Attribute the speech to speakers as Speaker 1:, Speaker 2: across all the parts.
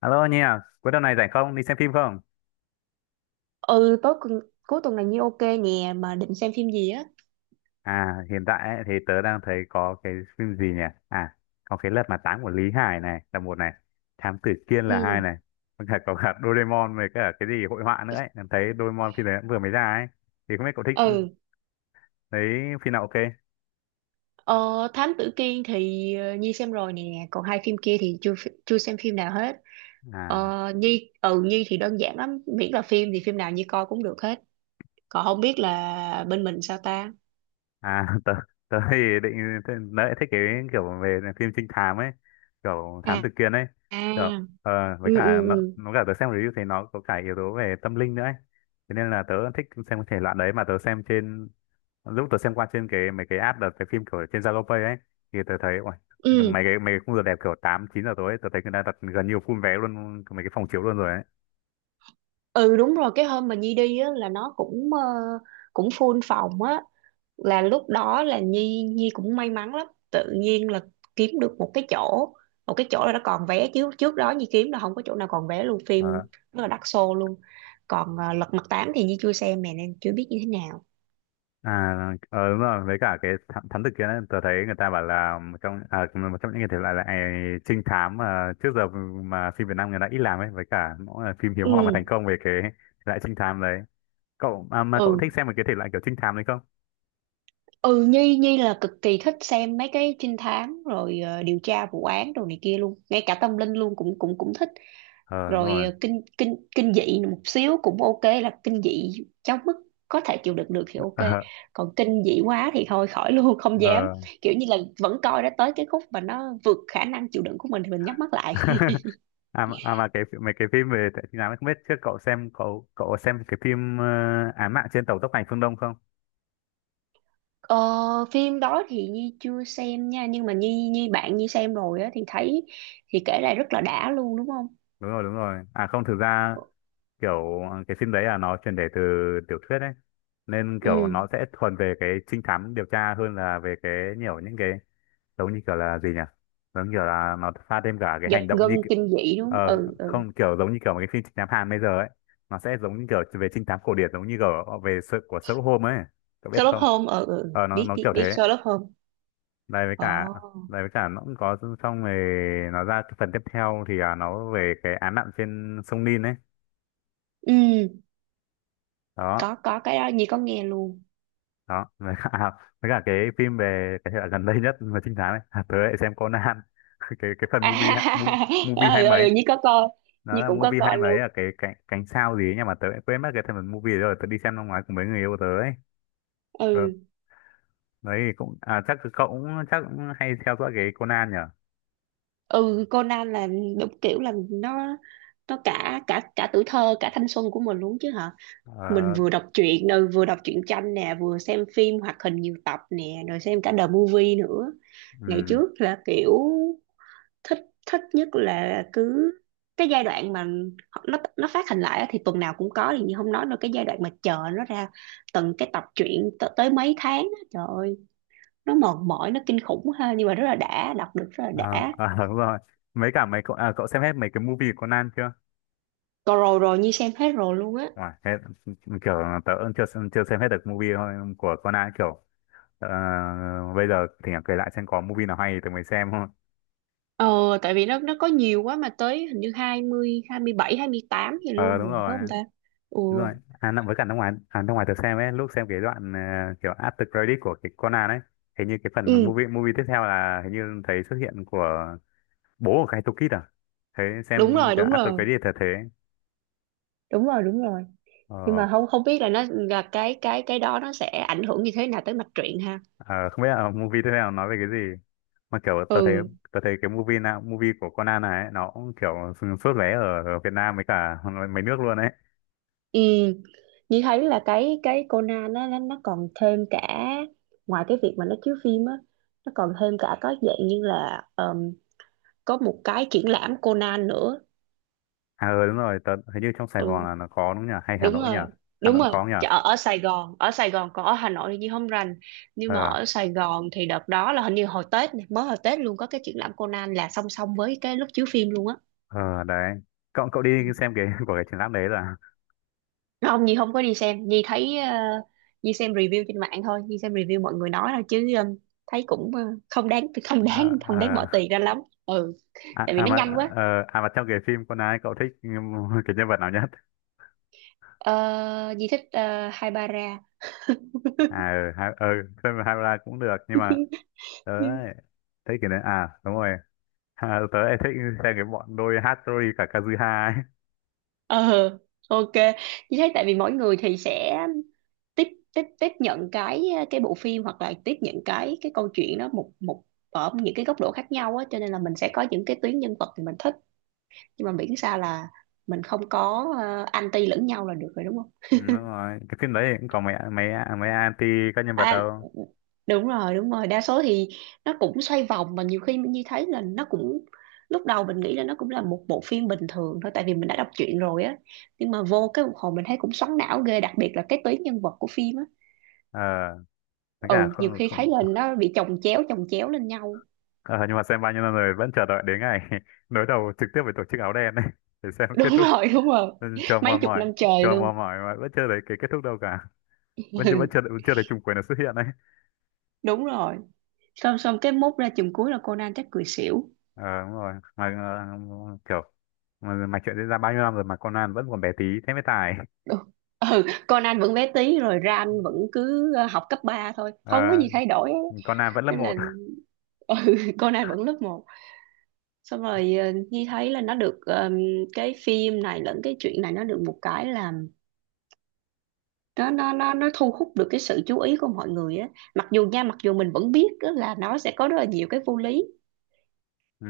Speaker 1: Alo Nhi à, cuối tuần này rảnh không? Đi xem phim không?
Speaker 2: Ừ Tối cùng, cuối tuần này ok nè, mà định xem phim gì á.
Speaker 1: À, hiện tại ấy, thì tớ đang thấy có cái phim gì nhỉ? À, có cái Lật Mặt Tám của Lý Hải này là một này, Thám Tử Kiên là hai
Speaker 2: Ừ.
Speaker 1: này, còn cả có cả Doraemon với cả cái gì hội họa nữa ấy. Em thấy Doraemon phim đấy cũng vừa mới ra ấy. Thì không biết cậu thích
Speaker 2: Ừ.
Speaker 1: thấy phim nào ok?
Speaker 2: ờ, Thám Tử Kiên thì Nhi xem rồi nè, còn hai phim kia thì chưa xem phim nào hết.
Speaker 1: à
Speaker 2: Nhi, Nhi thì đơn giản lắm, miễn là phim thì phim nào Nhi coi cũng được hết. Còn không biết là bên mình sao ta?
Speaker 1: À, tớ thì tớ thích cái kiểu về phim trinh thám ấy, kiểu thám
Speaker 2: À.
Speaker 1: tử Kiên ấy. Kiểu,
Speaker 2: À.
Speaker 1: với
Speaker 2: Ừ. Ừ.
Speaker 1: cả
Speaker 2: Ừ.
Speaker 1: nó cả tớ xem review thì nó có cả yếu tố về tâm linh nữa ấy. Thế nên là tớ thích xem thể loại đấy mà tớ xem trên lúc tớ xem qua trên cái mấy cái app đợt cái phim kiểu trên Zalo Pay ấy thì tớ thấy ôi,
Speaker 2: Ừ.
Speaker 1: mấy cái khung giờ đẹp kiểu 8 9 giờ tối ấy, tớ thấy người ta đặt gần như full vé luôn mấy cái phòng chiếu luôn rồi ấy.
Speaker 2: Ừ, đúng rồi, cái hôm mà Nhi đi á là nó cũng cũng full phòng á, là lúc đó là Nhi Nhi cũng may mắn lắm, tự nhiên là kiếm được một cái chỗ, một cái chỗ là nó còn vé, chứ trước đó Nhi kiếm là không có chỗ nào còn vé luôn, phim
Speaker 1: Ờ,
Speaker 2: rất là đắt xô luôn. Còn Lật Mặt Tám thì Nhi chưa xem nè, nên chưa biết như thế nào.
Speaker 1: À, ờ, đúng rồi, với cả cái thám tử kia đấy, tớ thấy người ta bảo là một trong những cái thể loại là trinh thám mà trước giờ mà phim Việt Nam người ta ít làm ấy, với cả mỗi là phim hiếm hoi mà
Speaker 2: Ừ.
Speaker 1: thành công về cái thể loại trinh thám đấy. Cậu à, mà cậu
Speaker 2: Ừ.
Speaker 1: thích xem một cái thể loại kiểu trinh thám đấy không?
Speaker 2: Ừ. Nhi Nhi là cực kỳ thích xem mấy cái trinh thám rồi, điều tra vụ án đồ này kia luôn, ngay cả tâm linh luôn cũng cũng cũng thích.
Speaker 1: Ờ, đúng
Speaker 2: Rồi
Speaker 1: rồi.
Speaker 2: kinh kinh kinh dị một xíu cũng ok, là kinh dị trong mức có thể chịu đựng được thì ok,
Speaker 1: Ờ,
Speaker 2: còn kinh dị quá thì thôi khỏi luôn. Không dám.
Speaker 1: ờ.
Speaker 2: Kiểu như là vẫn coi, đã tới cái khúc mà nó vượt khả năng chịu đựng của mình thì mình nhắm mắt lại.
Speaker 1: À mà cái mấy cái phim về trinh thám ấy, không biết trước cậu xem cậu cậu xem cái phim Án mạng trên tàu tốc hành phương Đông không?
Speaker 2: ờ, Phim đó thì Nhi chưa xem nha, nhưng mà Nhi, bạn Nhi xem rồi á, thì thấy, thì kể lại rất là đã luôn, đúng không?
Speaker 1: Đúng rồi, đúng rồi. À không, thực ra kiểu cái phim đấy là nó chuyển thể từ tiểu thuyết ấy, nên kiểu
Speaker 2: Ừ.
Speaker 1: nó sẽ thuần về cái trinh thám điều tra hơn là về cái nhiều những cái giống như kiểu là gì nhỉ, giống như kiểu là nó pha thêm cả cái
Speaker 2: Giật
Speaker 1: hành động
Speaker 2: gân
Speaker 1: như kiểu,
Speaker 2: kinh dị đúng không?
Speaker 1: ờ,
Speaker 2: Ừ. Ừ.
Speaker 1: không, kiểu giống như kiểu một cái phim trinh thám Hàn bây giờ ấy, nó sẽ giống như kiểu về trinh thám cổ điển giống như kiểu về sự của Sherlock Holmes ấy, cậu biết
Speaker 2: Sherlock
Speaker 1: không?
Speaker 2: Holmes. Ừ. Ừ,
Speaker 1: Nó
Speaker 2: biết,
Speaker 1: nó
Speaker 2: biết
Speaker 1: kiểu thế.
Speaker 2: biết Sherlock Holmes.
Speaker 1: đây với cả
Speaker 2: Ồ.
Speaker 1: Đây với cả nó cũng có, xong rồi nó ra cái phần tiếp theo thì nó về cái án mạng trên sông Nin ấy
Speaker 2: Ừ,
Speaker 1: đó.
Speaker 2: có cái đó Nhi có nghe luôn.
Speaker 1: Đó với cả với cả cái phim về cái hệ gần đây nhất mà trinh thám ấy, tớ lại xem Conan. Cái cái phần
Speaker 2: À,
Speaker 1: movie hai
Speaker 2: ừ, ừ
Speaker 1: mấy,
Speaker 2: Nhi có coi.
Speaker 1: nó
Speaker 2: Nhi
Speaker 1: là
Speaker 2: cũng có
Speaker 1: movie hai
Speaker 2: coi
Speaker 1: mấy
Speaker 2: luôn.
Speaker 1: là cái cánh cánh sao gì ấy, nhưng mà tớ lại quên mất cái phần movie đấy rồi. Tớ đi xem năm ngoái cùng mấy người yêu tớ ấy. Ờ,
Speaker 2: Ừ.
Speaker 1: đấy thì cũng chắc cậu cũng chắc cũng hay theo dõi cái Conan nhở.
Speaker 2: Ừ Conan là, đúng kiểu là nó cả cả cả tuổi thơ cả thanh xuân của mình luôn chứ hả. Mình
Speaker 1: Ờ,
Speaker 2: vừa đọc truyện rồi, vừa đọc truyện tranh nè, vừa xem phim hoạt hình nhiều tập nè, rồi xem cả the movie nữa. Ngày
Speaker 1: ừ.
Speaker 2: trước là kiểu thích, thích nhất là cứ cái giai đoạn mà nó phát hành lại á, thì tuần nào cũng có thì không nói rồi. Cái giai đoạn mà chờ nó ra từng tập truyện tới mấy tháng á, trời ơi, nó mệt mỏi, nó kinh khủng ha, nhưng mà rất là đã, đọc được rất là
Speaker 1: À,
Speaker 2: đã.
Speaker 1: à, đúng rồi. Mấy cả mấy Cậu, cậu xem hết mấy cái movie của Conan chưa?
Speaker 2: Còn rồi, rồi Nhi xem hết rồi luôn á.
Speaker 1: Wow, hết, kiểu tớ cũng chưa chưa xem hết được movie thôi của Conan kiểu ờ, bây giờ thì kể lại xem có movie nào hay thì tớ mới xem thôi.
Speaker 2: Ờ, tại vì nó có nhiều quá, mà tới hình như hai hai mươi, 27 28 gì
Speaker 1: Ờ
Speaker 2: luôn
Speaker 1: đúng
Speaker 2: rồi, phải
Speaker 1: rồi.
Speaker 2: không ta? Ừ.
Speaker 1: Đúng rồi. Với cả năm ngoái, năm ngoái tớ xem ấy, lúc xem cái đoạn kiểu after credit của cái Conan ấy, hình như cái phần
Speaker 2: Ừ,
Speaker 1: movie movie tiếp theo là hình như thấy xuất hiện của bố của Kaito Kid à? Thế
Speaker 2: đúng
Speaker 1: xem
Speaker 2: rồi,
Speaker 1: cái
Speaker 2: đúng
Speaker 1: after
Speaker 2: rồi.
Speaker 1: credit là thế.
Speaker 2: Đúng rồi, đúng rồi. Nhưng
Speaker 1: Ờ.
Speaker 2: mà không, không biết là nó là cái, cái đó nó sẽ ảnh hưởng như thế nào tới mạch truyện ha.
Speaker 1: Ờ, không biết là movie tiếp theo nói về cái gì, mà kiểu
Speaker 2: Ừ.
Speaker 1: tớ thấy cái movie của Conan này ấy, nó cũng kiểu sốt vé ở ở Việt Nam với cả mấy nước luôn đấy.
Speaker 2: ừ Như thấy là cái Conan nó, nó còn thêm cả, ngoài cái việc mà nó chiếu phim á, nó còn thêm cả có dạng như là có một cái triển lãm Conan nữa.
Speaker 1: À ừ, đúng rồi, tớ hình như trong Sài
Speaker 2: Ừ,
Speaker 1: Gòn là nó có đúng nhỉ, hay Hà
Speaker 2: đúng
Speaker 1: Nội nhỉ?
Speaker 2: rồi.
Speaker 1: Hà
Speaker 2: Đúng
Speaker 1: Nội
Speaker 2: rồi.
Speaker 1: có nhỉ.
Speaker 2: Chợ ở Sài Gòn, ở Sài Gòn. Còn ở Hà Nội thì Nhi không rành, nhưng mà
Speaker 1: Ờ,
Speaker 2: ở Sài Gòn thì đợt đó là hình như hồi Tết này, mới hồi Tết luôn, có cái triển lãm Conan là song song với cái lúc chiếu phim luôn á.
Speaker 1: ờ, đấy, cậu cậu đi xem cái của cái triển lãm đấy rồi à?
Speaker 2: Không, Nhi không có đi xem. Nhi thấy Nhi xem review trên mạng thôi, Nhi xem review mọi người nói thôi, chứ thấy cũng không đáng, không
Speaker 1: Ờ,
Speaker 2: đáng, không đáng
Speaker 1: ờ.
Speaker 2: bỏ tiền ra lắm. Ừ,
Speaker 1: à,
Speaker 2: tại vì
Speaker 1: à
Speaker 2: nó
Speaker 1: mà
Speaker 2: nhanh quá.
Speaker 1: À mà trong cái phim Conan ấy, cậu thích cái nhân vật nào nhất?
Speaker 2: Ờ, Nhi thích Haibara.
Speaker 1: À ừ, ha, ừ, Hera cũng được nhưng mà tớ ấy, thấy cái đấy à đúng rồi. À, tớ lại thích xem cái bọn đôi Hattori cả Kazuha ấy.
Speaker 2: Ờ, ok. Chị thấy tại vì mỗi người thì sẽ tiếp, tiếp nhận cái bộ phim, hoặc là tiếp nhận cái câu chuyện đó một, ở những cái góc độ khác nhau á, cho nên là mình sẽ có những cái tuyến nhân vật thì mình thích, nhưng mà miễn sao là mình không có anti lẫn nhau là được rồi, đúng không?
Speaker 1: Ừ, đúng rồi. Cái phim đấy cũng có mấy mấy mấy anti các nhân vật
Speaker 2: À,
Speaker 1: đâu.
Speaker 2: đúng rồi, đúng rồi. Đa số thì nó cũng xoay vòng, mà nhiều khi mình thấy là nó cũng, lúc đầu mình nghĩ là nó cũng là một bộ phim bình thường thôi, tại vì mình đã đọc truyện rồi á, nhưng mà vô cái một hồi mình thấy cũng xoắn não ghê, đặc biệt là cái tuyến nhân vật của phim á.
Speaker 1: Ờ, với cả
Speaker 2: Ừ, nhiều
Speaker 1: không,
Speaker 2: khi thấy
Speaker 1: không.
Speaker 2: là nó bị chồng chéo, chồng chéo lên nhau.
Speaker 1: Ờ, nhưng mà xem bao nhiêu năm rồi vẫn chờ đợi đến ngày đối đầu trực tiếp với tổ chức áo đen ấy để xem kết
Speaker 2: Đúng
Speaker 1: thúc.
Speaker 2: rồi, đúng rồi.
Speaker 1: Ừ, chờ
Speaker 2: Mấy
Speaker 1: mòn
Speaker 2: chục
Speaker 1: mỏi,
Speaker 2: năm
Speaker 1: chờ
Speaker 2: trời luôn.
Speaker 1: mòn mỏi mà vẫn chưa thấy cái kết thúc đâu cả. Vẫn chưa Chưa thấy trùng quyền nó xuất hiện đấy.
Speaker 2: Đúng rồi. Xong, xong cái mốt ra chùm cuối là Conan chắc cười xỉu.
Speaker 1: Ờ, đúng rồi. Mà kiểu mà chuyện diễn ra bao nhiêu năm rồi mà Conan vẫn còn bé tí thế mới tài.
Speaker 2: Ừ. Ừ, Conan vẫn bé tí, rồi Ran vẫn cứ học cấp 3 thôi, không có
Speaker 1: Ờ,
Speaker 2: gì thay đổi.
Speaker 1: Conan vẫn lớp
Speaker 2: Nên là
Speaker 1: một.
Speaker 2: ừ, cô này vẫn lớp 1. Xong rồi Nhi thấy là nó được, cái phim này lẫn cái chuyện này nó được một cái là nó, nó thu hút được cái sự chú ý của mọi người á, mặc dù nha, mặc dù mình vẫn biết á là nó sẽ có rất là nhiều cái vô lý.
Speaker 1: Ừ,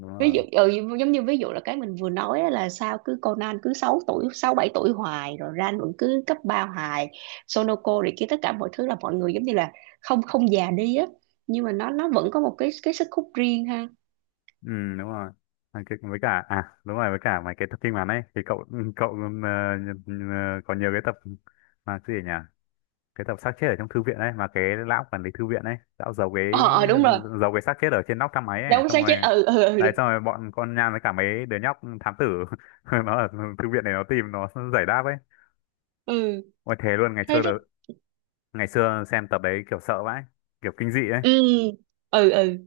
Speaker 1: đúng
Speaker 2: Ví dụ
Speaker 1: rồi.
Speaker 2: giống như ví dụ là cái mình vừa nói á, là sao cứ Conan cứ 6 tuổi 6 7 tuổi hoài, rồi Ran vẫn cứ cấp 3 hoài, Sonoko rồi kia, tất cả mọi thứ là mọi người giống như là không, không già đi á, nhưng mà nó vẫn có một cái sức hút riêng ha.
Speaker 1: Ừ, đúng rồi. À, với cả à đúng rồi với cả mấy cái tập phim ngắn ấy thì cậu cậu có nhiều cái tập mà cái gì nhỉ? Cái tập xác chết ở trong thư viện ấy, mà cái lão quản lý thư viện ấy, lão
Speaker 2: Ờ. Ờ, đúng rồi.
Speaker 1: giấu cái xác chết ở trên nóc thang máy ấy,
Speaker 2: Đúng,
Speaker 1: xong
Speaker 2: xác
Speaker 1: rồi
Speaker 2: chết. Ừ. Ừ. Ừ.
Speaker 1: đấy, xong rồi bọn con nhang với cả mấy đứa nhóc thám tử nó ở thư viện này, nó tìm nó giải đáp ấy.
Speaker 2: Ừ,
Speaker 1: Ôi thế luôn,
Speaker 2: thấy rất.
Speaker 1: ngày xưa xem tập đấy kiểu sợ vãi, kiểu kinh dị ấy.
Speaker 2: Ừ. Ừ. Ừ,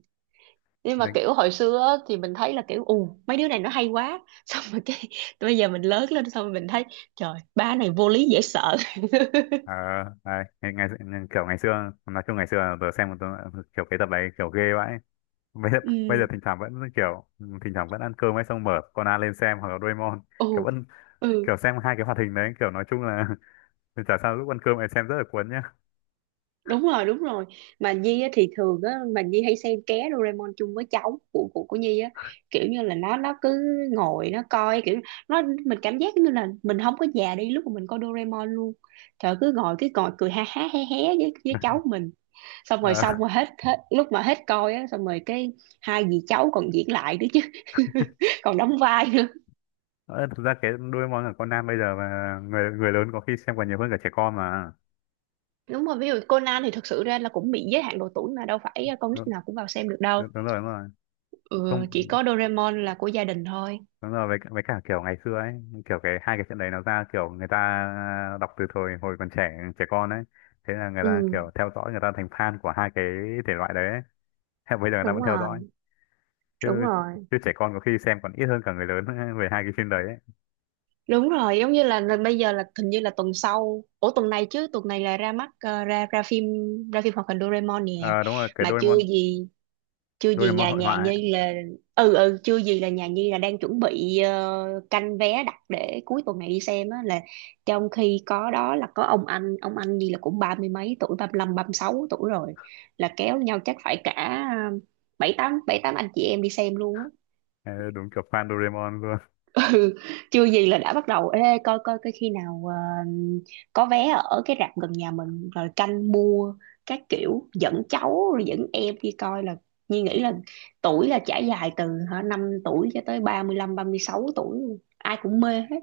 Speaker 2: nhưng mà kiểu hồi xưa á, thì mình thấy là kiểu ù mấy đứa này nó hay quá. Xong rồi cái bây giờ mình lớn lên, xong rồi mình thấy trời ba này vô lý dễ sợ.
Speaker 1: Ờ, đấy, ngày, kiểu ngày xưa nói chung ngày xưa là tớ xem một tớ, kiểu cái tập đấy kiểu ghê vãi, bây giờ bây giờ
Speaker 2: Ừ.
Speaker 1: thỉnh thoảng vẫn kiểu, thỉnh thoảng vẫn ăn cơm ấy xong mở Conan lên xem hoặc là Doraemon,
Speaker 2: Ừ.
Speaker 1: kiểu vẫn kiểu
Speaker 2: Ừ.
Speaker 1: xem hai cái hoạt hình đấy, kiểu nói chung là chả sao, lúc ăn cơm ấy xem rất là cuốn nhá.
Speaker 2: Đúng rồi, đúng rồi. Mà Nhi á, thì thường á mà Nhi hay xem ké Doraemon chung với cháu của của Nhi á. Kiểu như là nó cứ ngồi nó coi, kiểu nó mình cảm giác như là mình không có già đi lúc mà mình coi Doraemon luôn. Trời, cứ ngồi, cứ ngồi cười ha ha hé hé với, cháu mình. Xong rồi,
Speaker 1: Ờ,
Speaker 2: xong rồi hết, hết lúc mà hết coi á, xong rồi cái hai dì cháu còn diễn lại nữa chứ. Còn đóng vai nữa.
Speaker 1: ờ, thực ra cái Doraemon của Conan bây giờ mà người người lớn có khi xem còn nhiều hơn cả trẻ con mà.
Speaker 2: Đúng rồi, ví dụ Conan thì thật sự ra là cũng bị giới hạn độ tuổi, mà đâu phải con nít
Speaker 1: đúng,
Speaker 2: nào cũng vào xem được đâu.
Speaker 1: Đúng rồi, đúng rồi. Không,
Speaker 2: Ừ, chỉ có Doraemon là của gia đình thôi.
Speaker 1: đúng rồi, với cả kiểu ngày xưa ấy, kiểu cái hai cái chuyện đấy nó ra, kiểu người ta đọc từ thời hồi còn trẻ trẻ con ấy. Thế là người ta
Speaker 2: Ừ,
Speaker 1: kiểu theo dõi, người ta thành fan của hai cái thể loại đấy ấy. Hay bây giờ người ta
Speaker 2: đúng
Speaker 1: vẫn theo dõi.
Speaker 2: rồi,
Speaker 1: Chứ
Speaker 2: đúng rồi.
Speaker 1: Chứ trẻ con có khi xem còn ít hơn cả người lớn về hai cái phim đấy ấy.
Speaker 2: Đúng rồi, giống như là bây giờ là hình như là tuần sau, ủa tuần này chứ, tuần này là ra mắt ra, ra phim, ra phim hoạt hình Doraemon nè.
Speaker 1: Ờ, đúng rồi, cái
Speaker 2: Mà chưa
Speaker 1: Doraemon
Speaker 2: gì, chưa gì
Speaker 1: Doraemon
Speaker 2: nhà
Speaker 1: hội họa
Speaker 2: nhà
Speaker 1: ấy.
Speaker 2: Nhi là, ừ. Ừ, chưa gì là nhà Nhi là đang chuẩn bị canh vé đặt để cuối tuần này đi xem á, là trong khi có đó là có ông anh, ông anh Nhi là cũng ba mươi mấy tuổi, 35 36 tuổi rồi, là kéo nhau chắc phải cả ờ, 7 8 7 8 anh chị em đi xem luôn á.
Speaker 1: Ờ, đúng kiểu fan Doraemon luôn.
Speaker 2: Ừ, chưa gì là đã bắt đầu ê coi, coi khi nào có vé ở cái rạp gần nhà mình rồi canh mua, các kiểu dẫn cháu rồi dẫn em đi coi, là Nhi nghĩ là tuổi là trải dài từ hả 5 tuổi cho tới ba, 35 36 tuổi luôn. Ai cũng mê hết.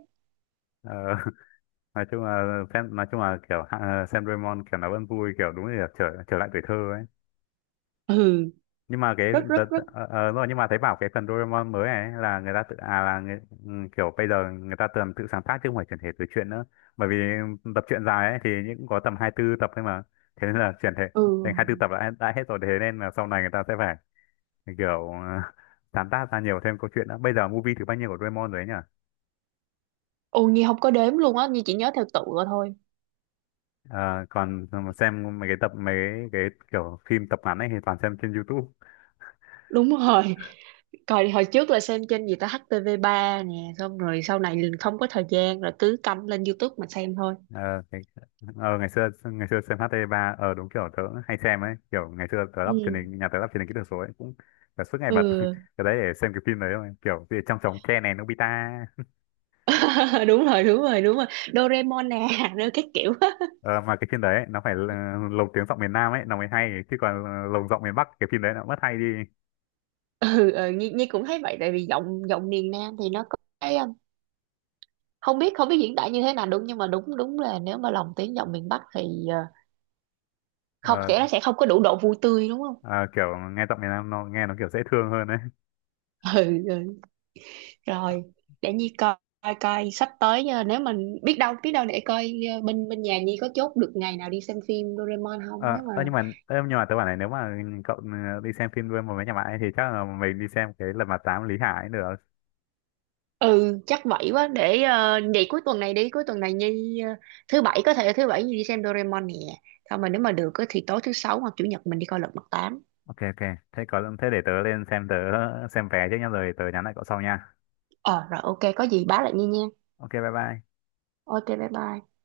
Speaker 1: Ờ, nói chung là kiểu xem Doraemon kiểu nó vẫn vui, kiểu đúng là trở trở lại tuổi thơ ấy.
Speaker 2: Ừ
Speaker 1: Nhưng mà
Speaker 2: rất rất
Speaker 1: tớ,
Speaker 2: rất.
Speaker 1: đúng rồi, nhưng mà thấy bảo cái phần Doraemon mới này ấy là người ta tự à là người, ừ, kiểu bây giờ người ta tưởng tự sáng tác chứ không phải chuyển thể từ truyện nữa, bởi vì tập truyện dài ấy thì những có tầm hai tư tập thôi mà, thế nên là chuyển thể
Speaker 2: Ừ.
Speaker 1: thành hai tư tập đã hết rồi, thế nên là sau này người ta sẽ phải kiểu sáng tác ra nhiều thêm câu chuyện nữa. Bây giờ movie thứ bao nhiêu của Doraemon rồi ấy nhỉ?
Speaker 2: Ồ, Nhi không có đếm luôn á, Nhi chỉ nhớ theo tựa thôi.
Speaker 1: Ờ, còn xem mấy cái cái kiểu phim tập ngắn ấy thì toàn xem trên YouTube.
Speaker 2: Đúng rồi, coi hồi trước là xem trên gì ta, HTV3 nè, xong rồi sau này liền không có thời gian rồi, cứ cắm lên YouTube mà xem thôi.
Speaker 1: ờ, cái, Ngày xưa, ngày xưa xem HT3, ờ đúng, kiểu tớ hay xem ấy, kiểu ngày xưa tớ lắp truyền
Speaker 2: Ừ.
Speaker 1: hình nhà tớ lắp truyền hình kỹ thuật số ấy, cũng tớ suốt ngày bật
Speaker 2: Ừ.
Speaker 1: cái đấy để xem cái phim đấy thôi, kiểu gì trong trống tre này, Nobita.
Speaker 2: Đúng rồi, đúng rồi. Doraemon nè. Rồi cái kiểu á.
Speaker 1: Ờ, mà cái phim đấy ấy, nó phải là lồng tiếng giọng miền Nam ấy nó mới hay, chứ còn lồng giọng miền Bắc cái phim đấy nó mất hay đi.
Speaker 2: Ừ, ừ Nhi, Nhi cũng thấy vậy, tại vì giọng, giọng miền Nam thì nó có cái không biết, không biết diễn tả như thế nào đúng, nhưng mà đúng, đúng là nếu mà lồng tiếng giọng miền Bắc thì không,
Speaker 1: Ờ,
Speaker 2: sẽ nó sẽ không có đủ độ vui tươi, đúng không?
Speaker 1: ờ, kiểu nghe giọng miền Nam nó nghe nó kiểu dễ thương hơn đấy.
Speaker 2: Ừ, ừ. Rồi để Nhi coi, coi sắp tới nếu mình biết đâu, biết đâu, để coi bên, bên nhà Nhi có chốt được ngày nào đi xem phim Doraemon không, nếu mà,
Speaker 1: Nhưng mà tớ bảo này, nếu mà cậu đi xem phim với mấy nhà bạn ấy thì chắc là mình đi xem cái Lật Mặt Tám Lý Hải ấy được.
Speaker 2: ừ. Chắc vậy quá, để vậy cuối tuần này đi, cuối tuần này Nhi thứ bảy, có thể thứ bảy Nhi đi xem Doraemon nè. Thôi mà nếu mà được á thì tối thứ sáu hoặc chủ nhật mình đi coi Lật Mặt Tám.
Speaker 1: Ok ok, thế có thế để tớ lên xem, tớ xem vé trước nhá rồi tớ nhắn lại cậu sau nha.
Speaker 2: Ờ rồi, ok, có gì báo lại Nhi nha.
Speaker 1: Ok, bye bye.
Speaker 2: Ok bye bye.